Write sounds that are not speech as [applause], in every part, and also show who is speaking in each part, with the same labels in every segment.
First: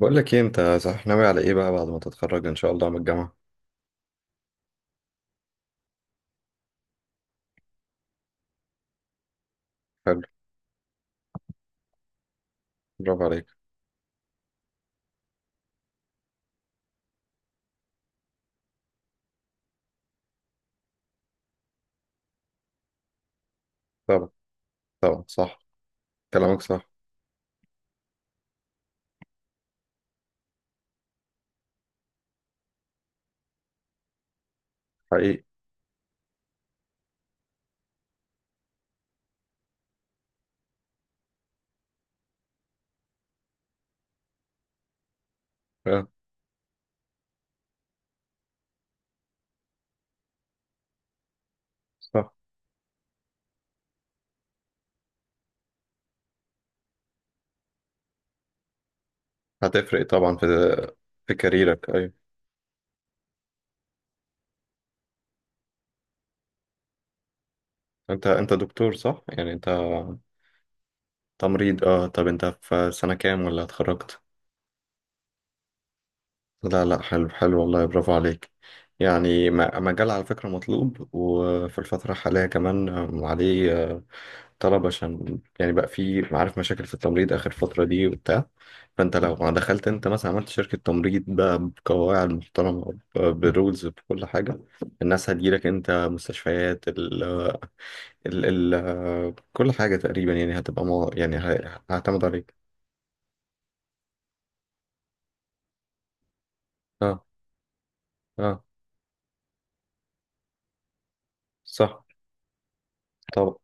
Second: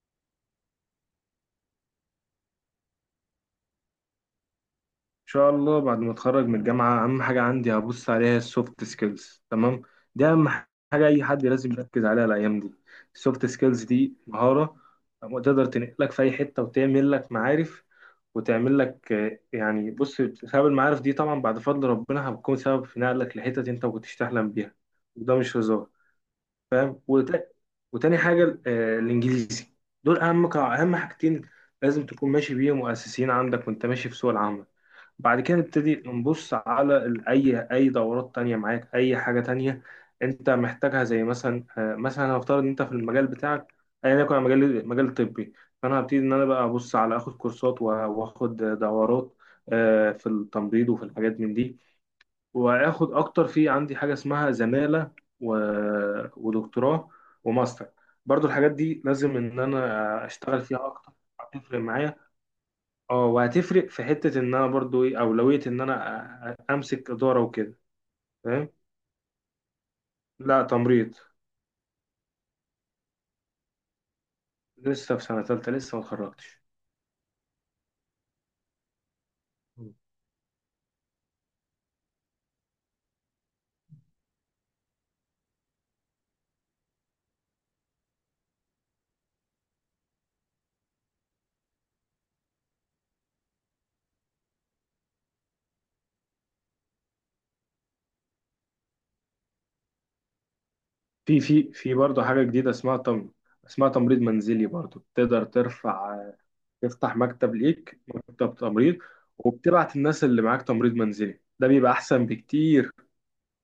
Speaker 1: بقول لك ايه، انت صح ناوي على ايه بقى بعد ما تتخرج ان شاء الله من الجامعه؟
Speaker 2: ان شاء الله بعد ما اتخرج من الجامعه اهم حاجه عندي هبص عليها السوفت سكيلز. تمام،
Speaker 1: حلو.
Speaker 2: دي اهم حاجه اي حد لازم يركز عليها الايام دي.
Speaker 1: برافو عليك.
Speaker 2: السوفت سكيلز دي مهاره تقدر تنقلك في اي حته وتعمل لك معارف، وتعمل لك يعني بص، بسبب المعارف دي طبعا بعد فضل ربنا هتكون سبب في نقلك لحتت انت ما كنتش
Speaker 1: طبعا،
Speaker 2: تحلم بيها.
Speaker 1: طبعا
Speaker 2: وده مش
Speaker 1: صح.
Speaker 2: هزار.
Speaker 1: كلامك صح.
Speaker 2: وت- وتاني حاجه الانجليزي. دول اهم اهم حاجتين لازم تكون ماشي بيهم واساسيين عندك وانت ماشي في سوق العمل. بعد
Speaker 1: حقيقي.
Speaker 2: كده نبتدي نبص على أي دورات تانية معاك، أي حاجة تانية أنت محتاجها، زي مثلا مثلا هنفترض إن أنت في المجال بتاعك، أيا يكن، مجال طبي، فأنا
Speaker 1: اه.
Speaker 2: هبتدي إن أنا بقى أبص على آخد كورسات، وآخد دورات في التمريض وفي الحاجات من دي،
Speaker 1: صح.
Speaker 2: وآخد أكتر. في عندي حاجة اسمها زمالة، ودكتوراه، وماستر، برضو الحاجات دي لازم إن
Speaker 1: هتفرق
Speaker 2: أنا
Speaker 1: طبعا في
Speaker 2: أشتغل فيها أكتر.
Speaker 1: في
Speaker 2: هتفرق
Speaker 1: كاريرك، ايوه.
Speaker 2: معايا، اه وهتفرق في حتة ان انا برضو ايه، اولوية ان انا امسك ادارة وكده.
Speaker 1: انت
Speaker 2: فاهم؟
Speaker 1: دكتور صح يعني انت؟
Speaker 2: لا تمريض.
Speaker 1: تمريض، اه. طب انت في سنه كام ولا اتخرجت؟
Speaker 2: لسه في سنة تالتة، لسه ما اتخرجتش.
Speaker 1: لا لا، حلو حلو، والله برافو عليك. يعني مجال على فكره مطلوب، وفي الفتره الحاليه كمان عليه طلب. عشان يعني بقى في، عارف، مشاكل في التمريض آخر فترة دي وبتاع. فأنت لو ما دخلت أنت مثلا عملت شركة تمريض بقى، بقواعد محترمة، برولز، بكل حاجة، الناس هتجيلك أنت. مستشفيات ال ال كل حاجة تقريبا يعني هتبقى مو يعني
Speaker 2: في في في برضو
Speaker 1: هعتمد
Speaker 2: حاجة
Speaker 1: عليك.
Speaker 2: جديدة اسمها اسمها تمريض منزلي. برضو تقدر ترفع، تفتح
Speaker 1: اه.
Speaker 2: مكتب ليك، مكتب
Speaker 1: اه.
Speaker 2: تمريض وبتبعت الناس اللي معاك. تمريض منزلي ده بيبقى
Speaker 1: صح.
Speaker 2: احسن بكتير،
Speaker 1: طب.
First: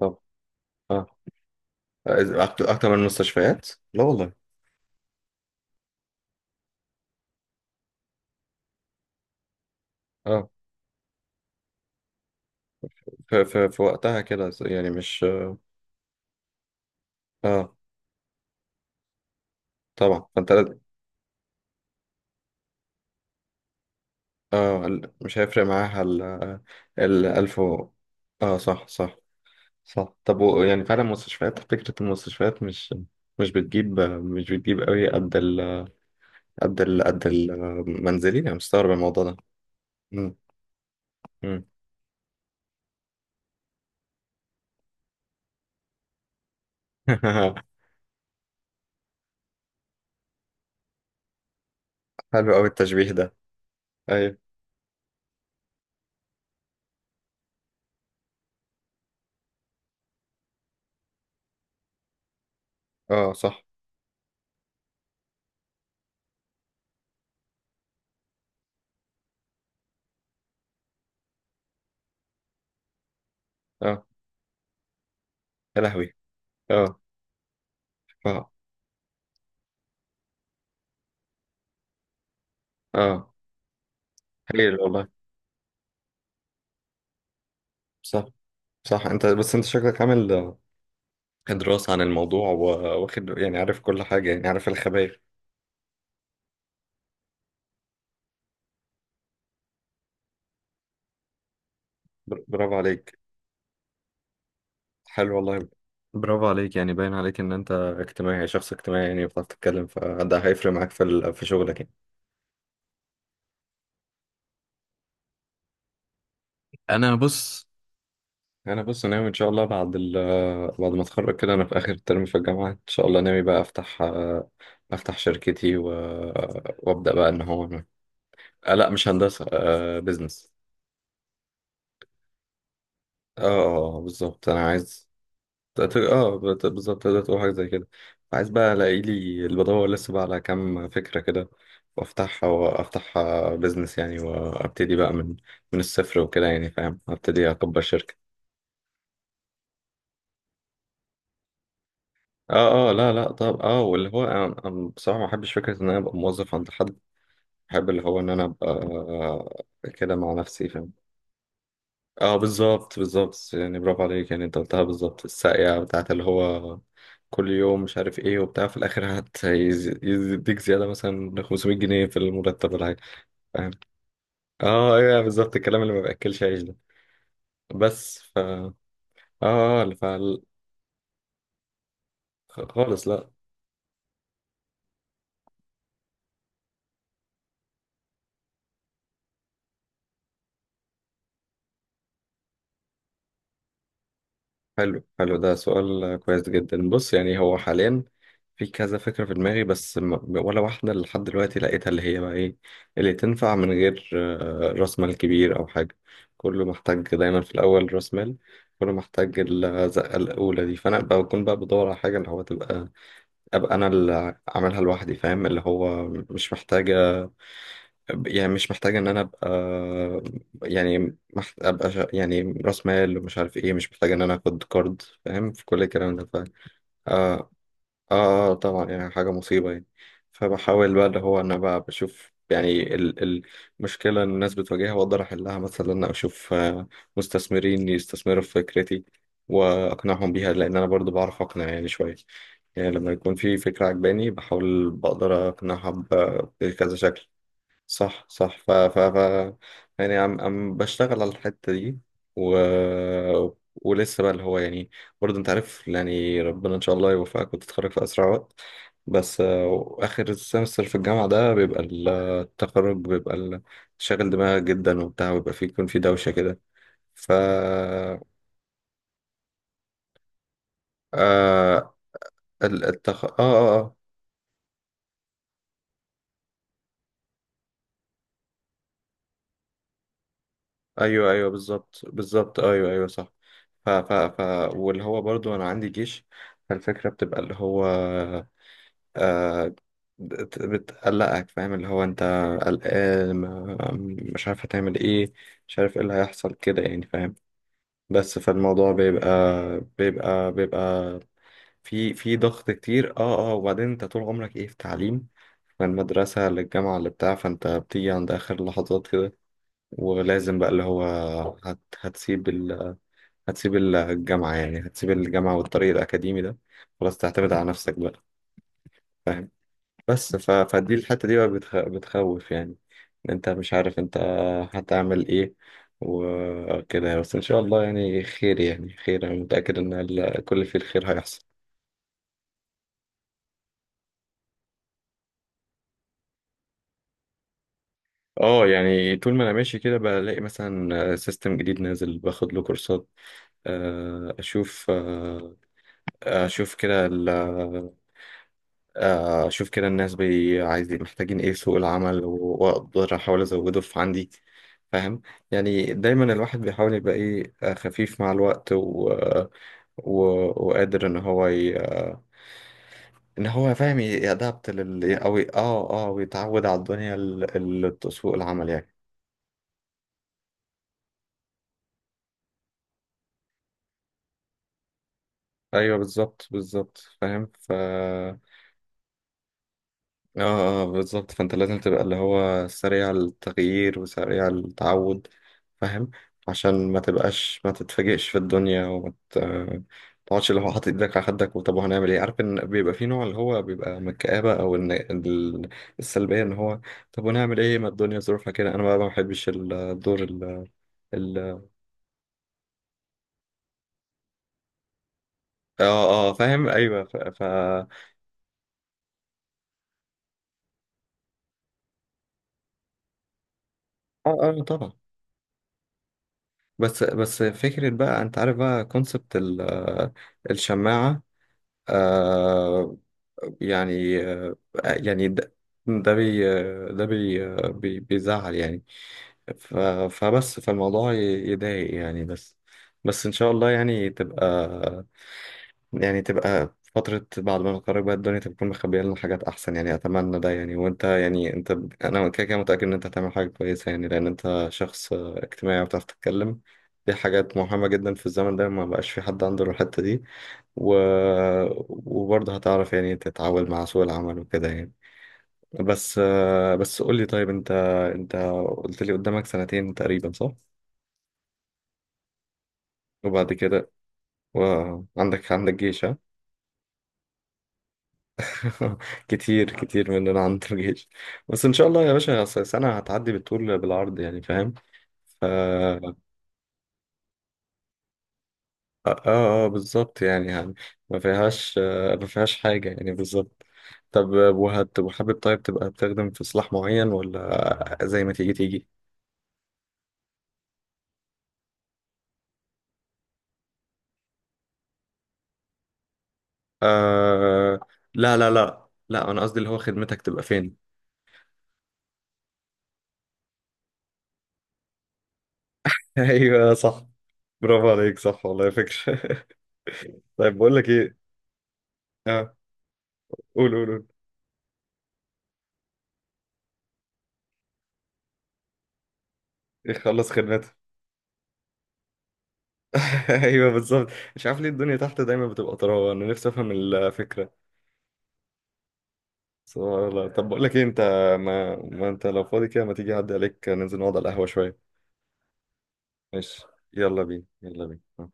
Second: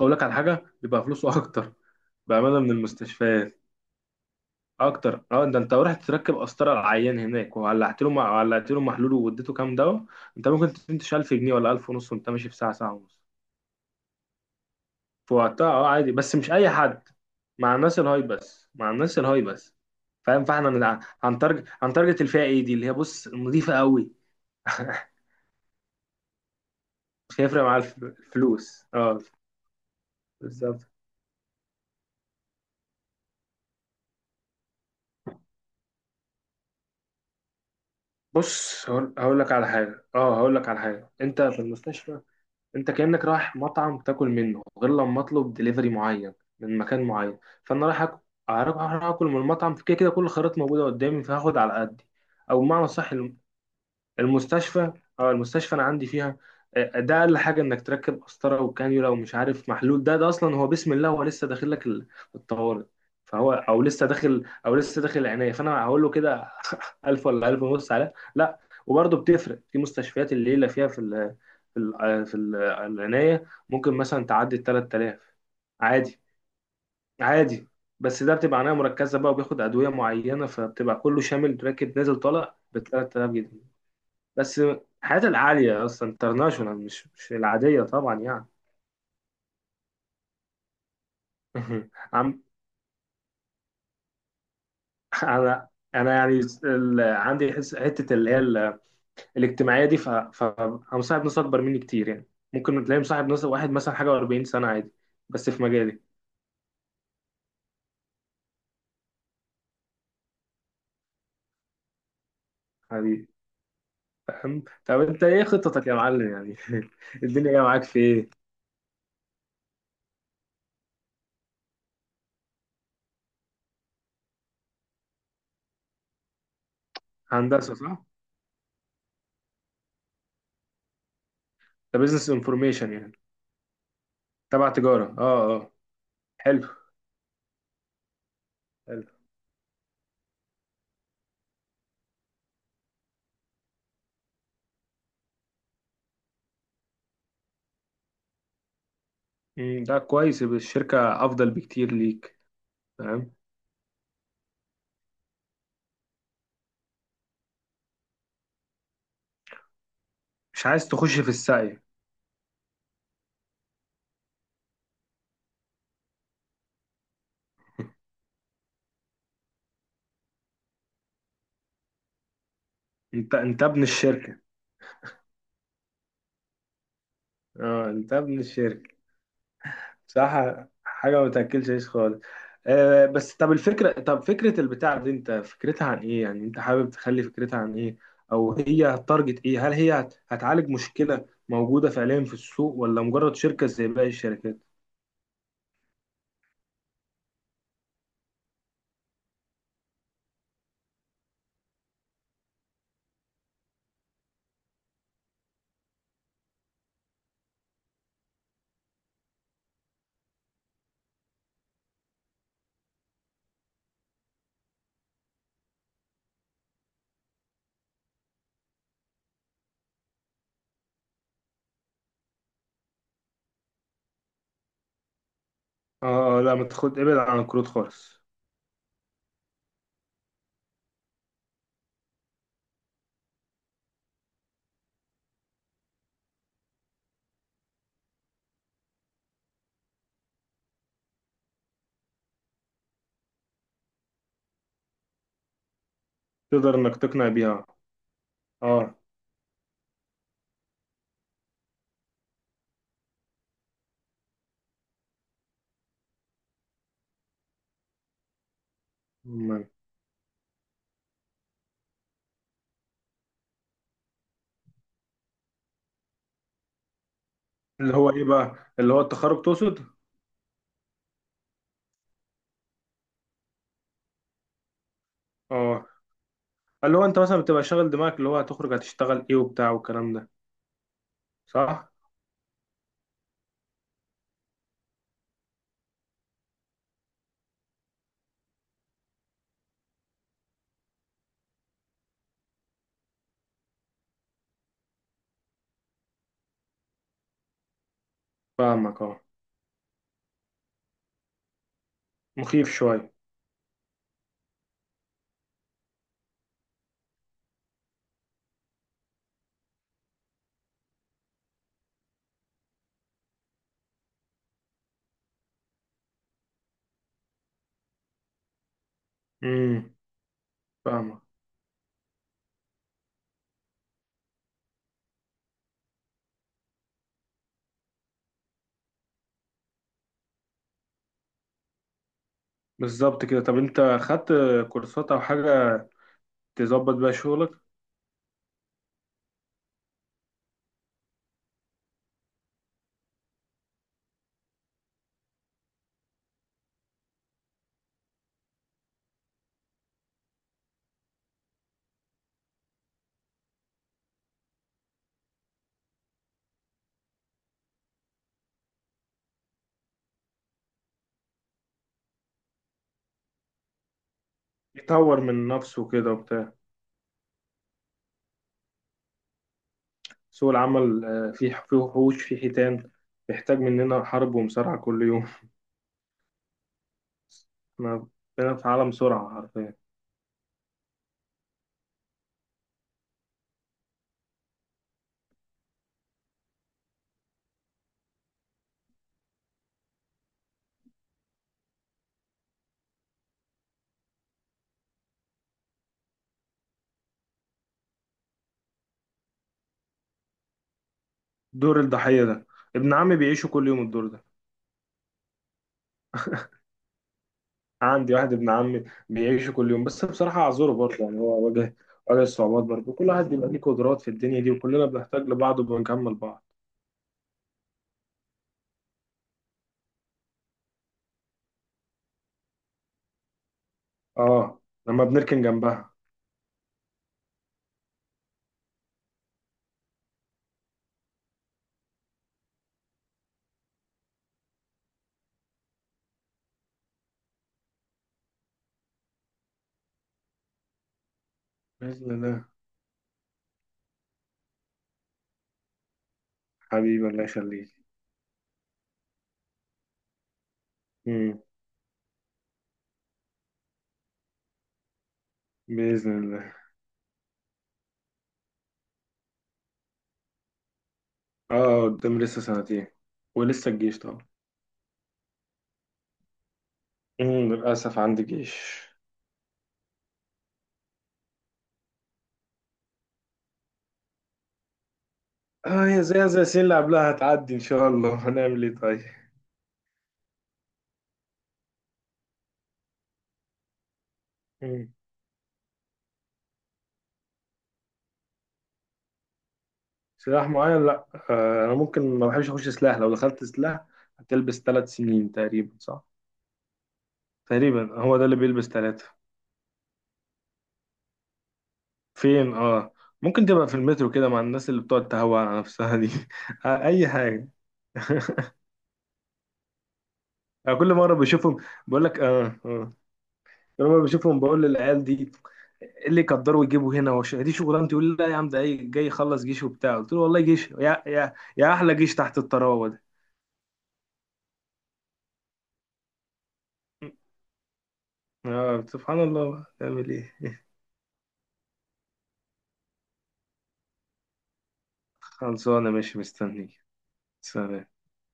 Speaker 1: طب.
Speaker 2: على حاجة بيبقى
Speaker 1: اه.
Speaker 2: فلوسه [laughs] اكتر.
Speaker 1: إذا
Speaker 2: بأمانة من
Speaker 1: أكتر من
Speaker 2: المستشفيات
Speaker 1: المستشفيات؟ لا والله.
Speaker 2: اكتر، اه. ده انت رحت تركب قسطره على العيان هناك وولعت له ولعت له محلول واديته كام دواء، انت
Speaker 1: اه.
Speaker 2: ممكن تنتش 1000 جنيه ولا 1000 ونص وانت ماشي في ساعه، ساعه ونص.
Speaker 1: في وقتها كده يعني، مش.
Speaker 2: في وقتها اه عادي، بس مش اي حد،
Speaker 1: اه.
Speaker 2: مع الناس الهاي بس، مع الناس الهاي بس.
Speaker 1: طبعا
Speaker 2: فاهم؟
Speaker 1: فانت.
Speaker 2: فاحنا هنتارجت الفئه ايه دي اللي هي بص نظيفه قوي.
Speaker 1: اه،
Speaker 2: [laughs]
Speaker 1: مش هيفرق معاها ال، ال
Speaker 2: مش
Speaker 1: ألف
Speaker 2: هيفرق معاها
Speaker 1: و... اه،
Speaker 2: الفلوس،
Speaker 1: صح صح.
Speaker 2: اه
Speaker 1: صح. طب و... يعني
Speaker 2: بالظبط.
Speaker 1: فعلا مستشفيات، فكرة المستشفيات مش، مش بتجيب قوي قد ال، قد ال، قد المنزلي. أنا
Speaker 2: بص
Speaker 1: مستغرب الموضوع ده.
Speaker 2: هقول لك على حاجه،
Speaker 1: مم.
Speaker 2: اه هقول لك على حاجه، انت في
Speaker 1: مم.
Speaker 2: المستشفى انت كأنك رايح مطعم تاكل منه، غير لما اطلب دليفري معين من مكان معين.
Speaker 1: [laughs]
Speaker 2: فانا رايح رايح اكل من المطعم، كده كده كل الخيارات موجوده قدامي فهاخد على قدي،
Speaker 1: حلو
Speaker 2: او
Speaker 1: قوي
Speaker 2: بمعنى
Speaker 1: التشبيه
Speaker 2: صح.
Speaker 1: ده. أيوة.
Speaker 2: المستشفى، اه المستشفى انا عندي فيها ده اقل حاجه انك تركب قسطره وكانيولا ومش عارف محلول، ده اصلا هو بسم الله، هو لسه داخل لك الطوارئ،
Speaker 1: اه
Speaker 2: فهو
Speaker 1: صح.
Speaker 2: او لسه داخل او لسه داخل العنايه، فانا هقول له كده [laughs] 1000 ولا 1000 ونص على لا. وبرضه بتفرق في مستشفيات، الليله فيها في ال العنايه ممكن
Speaker 1: اه
Speaker 2: مثلا تعدي ال 3000
Speaker 1: يا لهوي.
Speaker 2: عادي،
Speaker 1: اه
Speaker 2: عادي. بس ده
Speaker 1: اه
Speaker 2: بتبقى عنايه مركزه بقى وبياخد ادويه معينه، فبتبقى كله شامل راكب نازل طالع ب
Speaker 1: اه،
Speaker 2: 3000 جنيه بس.
Speaker 1: هايل والله.
Speaker 2: الحاجات العالية أصلا انترناشونال، مش العادية طبعا
Speaker 1: صح
Speaker 2: يعني.
Speaker 1: صح. انت بس انت شكلك عامل
Speaker 2: [laughs]
Speaker 1: دراسة عن
Speaker 2: عم،
Speaker 1: الموضوع، واخد، يعني عارف كل حاجة، يعني عارف الخبايا.
Speaker 2: أنا أنا يعني عندي حتة اللي هي الاجتماعية دي، أنا مصاحب ناس أكبر مني كتير يعني.
Speaker 1: برافو
Speaker 2: ممكن تلاقي
Speaker 1: عليك.
Speaker 2: مصاحب ناس واحد مثلا حاجة و40 سنة عادي،
Speaker 1: حلو
Speaker 2: بس في
Speaker 1: والله.
Speaker 2: مجالي.
Speaker 1: برافو عليك. يعني باين عليك ان انت اجتماعي، يعني شخص اجتماعي، يعني بتعرف تتكلم، فده هيفرق معاك في في شغلك يعني.
Speaker 2: حبيبي، فاهم؟ طب أنت إيه خطتك يا معلم يعني؟
Speaker 1: انا
Speaker 2: [laughs] الدنيا جاية
Speaker 1: بص.
Speaker 2: معاك في إيه؟
Speaker 1: انا بص ناوي ان شاء الله بعد ال، بعد ما اتخرج كده، انا في اخر ترم في الجامعه، ان شاء الله ناوي بقى افتح، افتح شركتي و... وابدا بقى ان هو
Speaker 2: هندسة
Speaker 1: أنا...
Speaker 2: صح؟
Speaker 1: آه لا، مش هندسه، بزنس.
Speaker 2: ده بزنس انفورميشن يعني،
Speaker 1: اه، بالظبط، انا
Speaker 2: تبع
Speaker 1: عايز.
Speaker 2: تجارة، أه أه، حلو
Speaker 1: بالظبط، تقدر تقول حاجة زي كده. عايز بقى الاقي
Speaker 2: حلو.
Speaker 1: لي اللي بدور لسه بقى على كام فكرة كده، وافتحها، وافتحها بيزنس يعني، وابتدي بقى من، من الصفر وكده يعني، فاهم، ابتدي اكبر شركة.
Speaker 2: مم، ده كويس، يبقى الشركة أفضل بكتير ليك.
Speaker 1: اه. اه. لا لا. طب اه، واللي هو أنا بصراحة ما بحبش فكرة ان انا ابقى موظف عند حد. بحب اللي هو ان انا ابقى كده مع
Speaker 2: مش
Speaker 1: نفسي،
Speaker 2: عايز
Speaker 1: فاهم.
Speaker 2: تخش في السعي.
Speaker 1: اه بالظبط، بالظبط. يعني برافو عليك، يعني انت قلتها بالظبط. الساقية بتاعت اللي هو، كل يوم مش عارف ايه وبتاع، في الاخر يديك زياده مثلا 500 جنيه في المرتب ولا حاجه.
Speaker 2: انت
Speaker 1: فاهم.
Speaker 2: ابن الشركة.
Speaker 1: اه ايوه بالظبط، الكلام اللي ما باكلش عيش ده.
Speaker 2: اه انت
Speaker 1: بس ف
Speaker 2: ابن
Speaker 1: اه،
Speaker 2: الشركة،
Speaker 1: فال...
Speaker 2: صح. حاجة ما تاكلش عيش خالص. آه
Speaker 1: خالص لا.
Speaker 2: بس، طب الفكرة، طب فكرة البتاع دي انت فكرتها عن ايه يعني؟ انت حابب تخلي فكرتها عن ايه، او هي هتارجت ايه؟ هل هي هتعالج مشكلة موجودة فعليا في السوق، ولا مجرد شركة زي باقي الشركات؟
Speaker 1: حلو حلو، ده سؤال كويس جدا. بص يعني، هو حاليا في كذا فكرة في دماغي، بس ولا واحدة لحد دلوقتي لقيتها اللي هي بقى ايه اللي تنفع من غير راس مال كبير أو حاجة. كله محتاج دايما في الأول راس مال. كله محتاج الزقة الأولى دي. فأنا بكون بقى بدور على حاجة اللي هو تبقى، أبقى أنا اللي عاملها لوحدي، فاهم، اللي هو مش محتاجة، يعني مش محتاجة إن أنا أبقى، يعني أبقى يعني رأس مال، ومش عارف إيه، مش محتاجة إن أنا آخد كارد، فاهم، في كل الكلام ده، ف.
Speaker 2: اه
Speaker 1: آه.
Speaker 2: لا ما تاخد، ابعد عن الكروت خالص.
Speaker 1: طبعا، يعني حاجة مصيبة يعني. فبحاول بقى اللي هو أنا بقى بشوف يعني ال... المشكلة اللي الناس بتواجهها وأقدر أحلها، مثلا إن أنا أشوف مستثمرين يستثمروا في فكرتي وأقنعهم بيها، لأن أنا برضو بعرف أقنع يعني شوية. يعني لما يكون في فكرة عجباني بحاول بقدر أقنعها
Speaker 2: تقدر
Speaker 1: بكذا
Speaker 2: انك
Speaker 1: شكل.
Speaker 2: تقنع بيها،
Speaker 1: صح صح. ف
Speaker 2: اه.
Speaker 1: ف ف يعني عم بشتغل على الحتة دي و... ولسه بقى اللي هو يعني، برضه انت عارف يعني ربنا ان شاء الله يوفقك وتتخرج في اسرع وقت. بس
Speaker 2: أمال.
Speaker 1: اخر السمستر في الجامعة ده بيبقى التخرج بيبقى شاغل دماغك جدا وبتاع، ويبقى فيه، يكون في دوشة كده. ف
Speaker 2: اللي هو ايه بقى، اللي هو التخرج تقصد؟
Speaker 1: آه، اه اه آه.
Speaker 2: اه، اللي هو انت مثلا بتبقى شاغل دماغك اللي هو هتخرج هتشتغل ايه وبتاع والكلام ده.
Speaker 1: ايوه ايوه
Speaker 2: صح،
Speaker 1: بالظبط، بالظبط ايوه ايوه صح. ف واللي هو برضو انا عندي جيش. فالفكره بتبقى اللي هو، آه، بتقلقك. فاهم، اللي هو انت قلقان، مش عارف هتعمل ايه، مش عارف ايه اللي هيحصل كده يعني، فاهم. بس فالموضوع
Speaker 2: فاهمك اه.
Speaker 1: بيبقى في ضغط
Speaker 2: مخيف شويه.
Speaker 1: كتير. اه اه. وبعدين انت طول عمرك ايه في تعليم، من المدرسة للجامعة اللي بتاع، فانت بتيجي عند آخر لحظات كده، ولازم بقى اللي هو هتسيب، هتسيب الجامعة، يعني هتسيب الجامعة والطريق الأكاديمي ده خلاص، تعتمد على نفسك بقى. فاهم.
Speaker 2: امم
Speaker 1: بس فدي
Speaker 2: فاهمك.
Speaker 1: الحتة دي بقى بتخوف يعني. إن أنت مش عارف أنت هتعمل إيه وكده. بس إن شاء الله يعني خير، يعني خير، أنا متأكد إن كل في الخير هيحصل.
Speaker 2: بالظبط كده. طب انت خدت كورسات او حاجه تظبط بيها شغلك؟
Speaker 1: اه. يعني طول ما انا ماشي كده بلاقي مثلا سيستم جديد نازل، باخد له كورسات. اشوف اشوف كده اشوف كده الناس بي عايزين محتاجين ايه في سوق العمل، واقدر احاول ازوده في عندي. فاهم. يعني دايما الواحد بيحاول يبقى ايه خفيف مع الوقت و... و... وقادر ان هو ي... ان هو فاهم يأدبت لل
Speaker 2: يطور
Speaker 1: او
Speaker 2: من نفسه
Speaker 1: اه اه،
Speaker 2: كده وبتاع.
Speaker 1: ويتعود على الدنيا ال... ال... سوق العمل يعني.
Speaker 2: سوق العمل فيه وحوش، فيه حيتان، بيحتاج مننا حرب ومصارعه كل يوم. [laughs]
Speaker 1: ايوه بالظبط بالظبط فاهم. ف
Speaker 2: احنا بقينا في عالم سرعه حرفيا.
Speaker 1: اه، بالظبط. فانت لازم تبقى اللي هو سريع التغيير وسريع التعود، فاهم، عشان ما تبقاش ما تتفاجئش في الدنيا، وما تقعدش اللي هو حاطط ايدك على خدك وطب هنعمل ايه. عارف ان بيبقى في نوع اللي هو بيبقى من الكآبة او ان السلبية، ان هو طب هنعمل ايه ما الدنيا ظروفها كده. انا بقى ما بحبش الدور ال، ال.
Speaker 2: دور الضحيه ده، ابن عمي بيعيشه كل يوم الدور ده.
Speaker 1: اه اه فاهم ايوه. ف، ف... اه.
Speaker 2: عندي واحد ابن عمي بيعيشه كل يوم، بس بصراحة أعذره برضه يعني، هو واجه الصعوبات برضه. كل واحد بيبقى ليه قدرات في الدنيا دي،
Speaker 1: اه
Speaker 2: وكلنا
Speaker 1: طبعا.
Speaker 2: بنحتاج لبعض وبنكمل بعض.
Speaker 1: بس بس فكرة بقى، انت عارف بقى كونسبت الشماعة. آه، يعني، آه،
Speaker 2: اه، لما
Speaker 1: يعني
Speaker 2: بنركن
Speaker 1: ده،
Speaker 2: جنبها.
Speaker 1: ده بي ده بي بي بيزعل يعني. ف- فبس، فالموضوع يضايق يعني. بس بس إن شاء الله يعني تبقى، يعني تبقى فترة بعد ما نتخرج بقى، الدنيا تكون مخبية لنا حاجات أحسن يعني، أتمنى ده يعني. وأنت يعني أنت،
Speaker 2: بإذن
Speaker 1: أنا كده
Speaker 2: الله.
Speaker 1: كده متأكد إن أنت هتعمل حاجة كويسة يعني، لأن أنت شخص اجتماعي وبتعرف تتكلم.
Speaker 2: حبيبي
Speaker 1: دي
Speaker 2: الله
Speaker 1: حاجات
Speaker 2: يخليك.
Speaker 1: مهمة جدا في الزمن ده، ما بقاش في حد عنده الحتة دي. و...
Speaker 2: مم.
Speaker 1: وبرضه هتعرف يعني تتعامل مع سوق العمل وكده يعني. بس
Speaker 2: بإذن الله.
Speaker 1: بس قول لي، طيب أنت، أنت قلت لي قدامك سنتين تقريبا صح؟
Speaker 2: اه قدام لسه سنتين،
Speaker 1: وبعد
Speaker 2: ولسه
Speaker 1: كده.
Speaker 2: الجيش طبعا.
Speaker 1: وعندك، عندك جيش، ها؟
Speaker 2: مم. للأسف عندي جيش.
Speaker 1: [laughs] كتير كتير مننا عند الجيش. بس ان شاء الله يا باشا، أصل سنة هتعدي بالطول بالعرض يعني، فاهم. ف
Speaker 2: اه،
Speaker 1: اه
Speaker 2: زي زي السنين اللي قبلها هتعدي إن شاء الله. [laughs] هنعمل إيه طيب؟
Speaker 1: اه، بالظبط يعني، يعني ما فيهاش ما فيهاش حاجة يعني، بالظبط. طب
Speaker 2: مم.
Speaker 1: وهت، وحابب طيب تبقى بتخدم في سلاح معين، ولا زي ما تيجي تيجي؟
Speaker 2: سلاح معين لا، آه أنا ممكن ما بحبش أخش سلاح. لو دخلت سلاح هتلبس 3 سنين تقريبا صح؟
Speaker 1: آه
Speaker 2: تقريبا هو ده
Speaker 1: لا
Speaker 2: اللي
Speaker 1: لا
Speaker 2: بيلبس
Speaker 1: لا
Speaker 2: ثلاثة.
Speaker 1: لا، انا قصدي اللي هو خدمتك تبقى فين.
Speaker 2: فين اه. ممكن تبقى في المترو كده مع الناس اللي بتقعد تهوى على نفسها دي.
Speaker 1: [laughs]
Speaker 2: [laughs]
Speaker 1: ايوه صح.
Speaker 2: اي حاجة.
Speaker 1: برافو عليك، صح
Speaker 2: [laughs]
Speaker 1: والله فكرة. [laughs] طيب
Speaker 2: أنا
Speaker 1: بقول لك
Speaker 2: كل مرة
Speaker 1: ايه.
Speaker 2: بشوفهم بقول لك
Speaker 1: اه
Speaker 2: اه اه.
Speaker 1: قول
Speaker 2: كل
Speaker 1: قول
Speaker 2: مرة
Speaker 1: قول.
Speaker 2: بشوفهم بقول للعيال دي إيه اللي يقدروا يجيبوا هنا، وش دي شغلانتي، يقول لي لا يا عم ده جاي يخلص جيش
Speaker 1: إيه،
Speaker 2: وبتاع. قلت له
Speaker 1: خلص
Speaker 2: والله جيش
Speaker 1: خدمتك.
Speaker 2: يا يا يا، احلى جيش تحت الطراوة ده.
Speaker 1: [laughs] ايوه بالظبط. مش عارف ليه الدنيا تحت دايما بتبقى طراوه، انا نفسي افهم الفكره.
Speaker 2: اه سبحان الله،
Speaker 1: سبحان
Speaker 2: تعمل
Speaker 1: الله.
Speaker 2: ايه؟
Speaker 1: طب بقول
Speaker 2: [laughs]
Speaker 1: لك ايه، انت ما انت لو فاضي كده، ما تيجي اعدي عليك ننزل نقعد على القهوه شويه.
Speaker 2: خلصانة، ماشي
Speaker 1: ماشي.
Speaker 2: مستني.
Speaker 1: يلا بينا يلا
Speaker 2: سلام.
Speaker 1: بينا.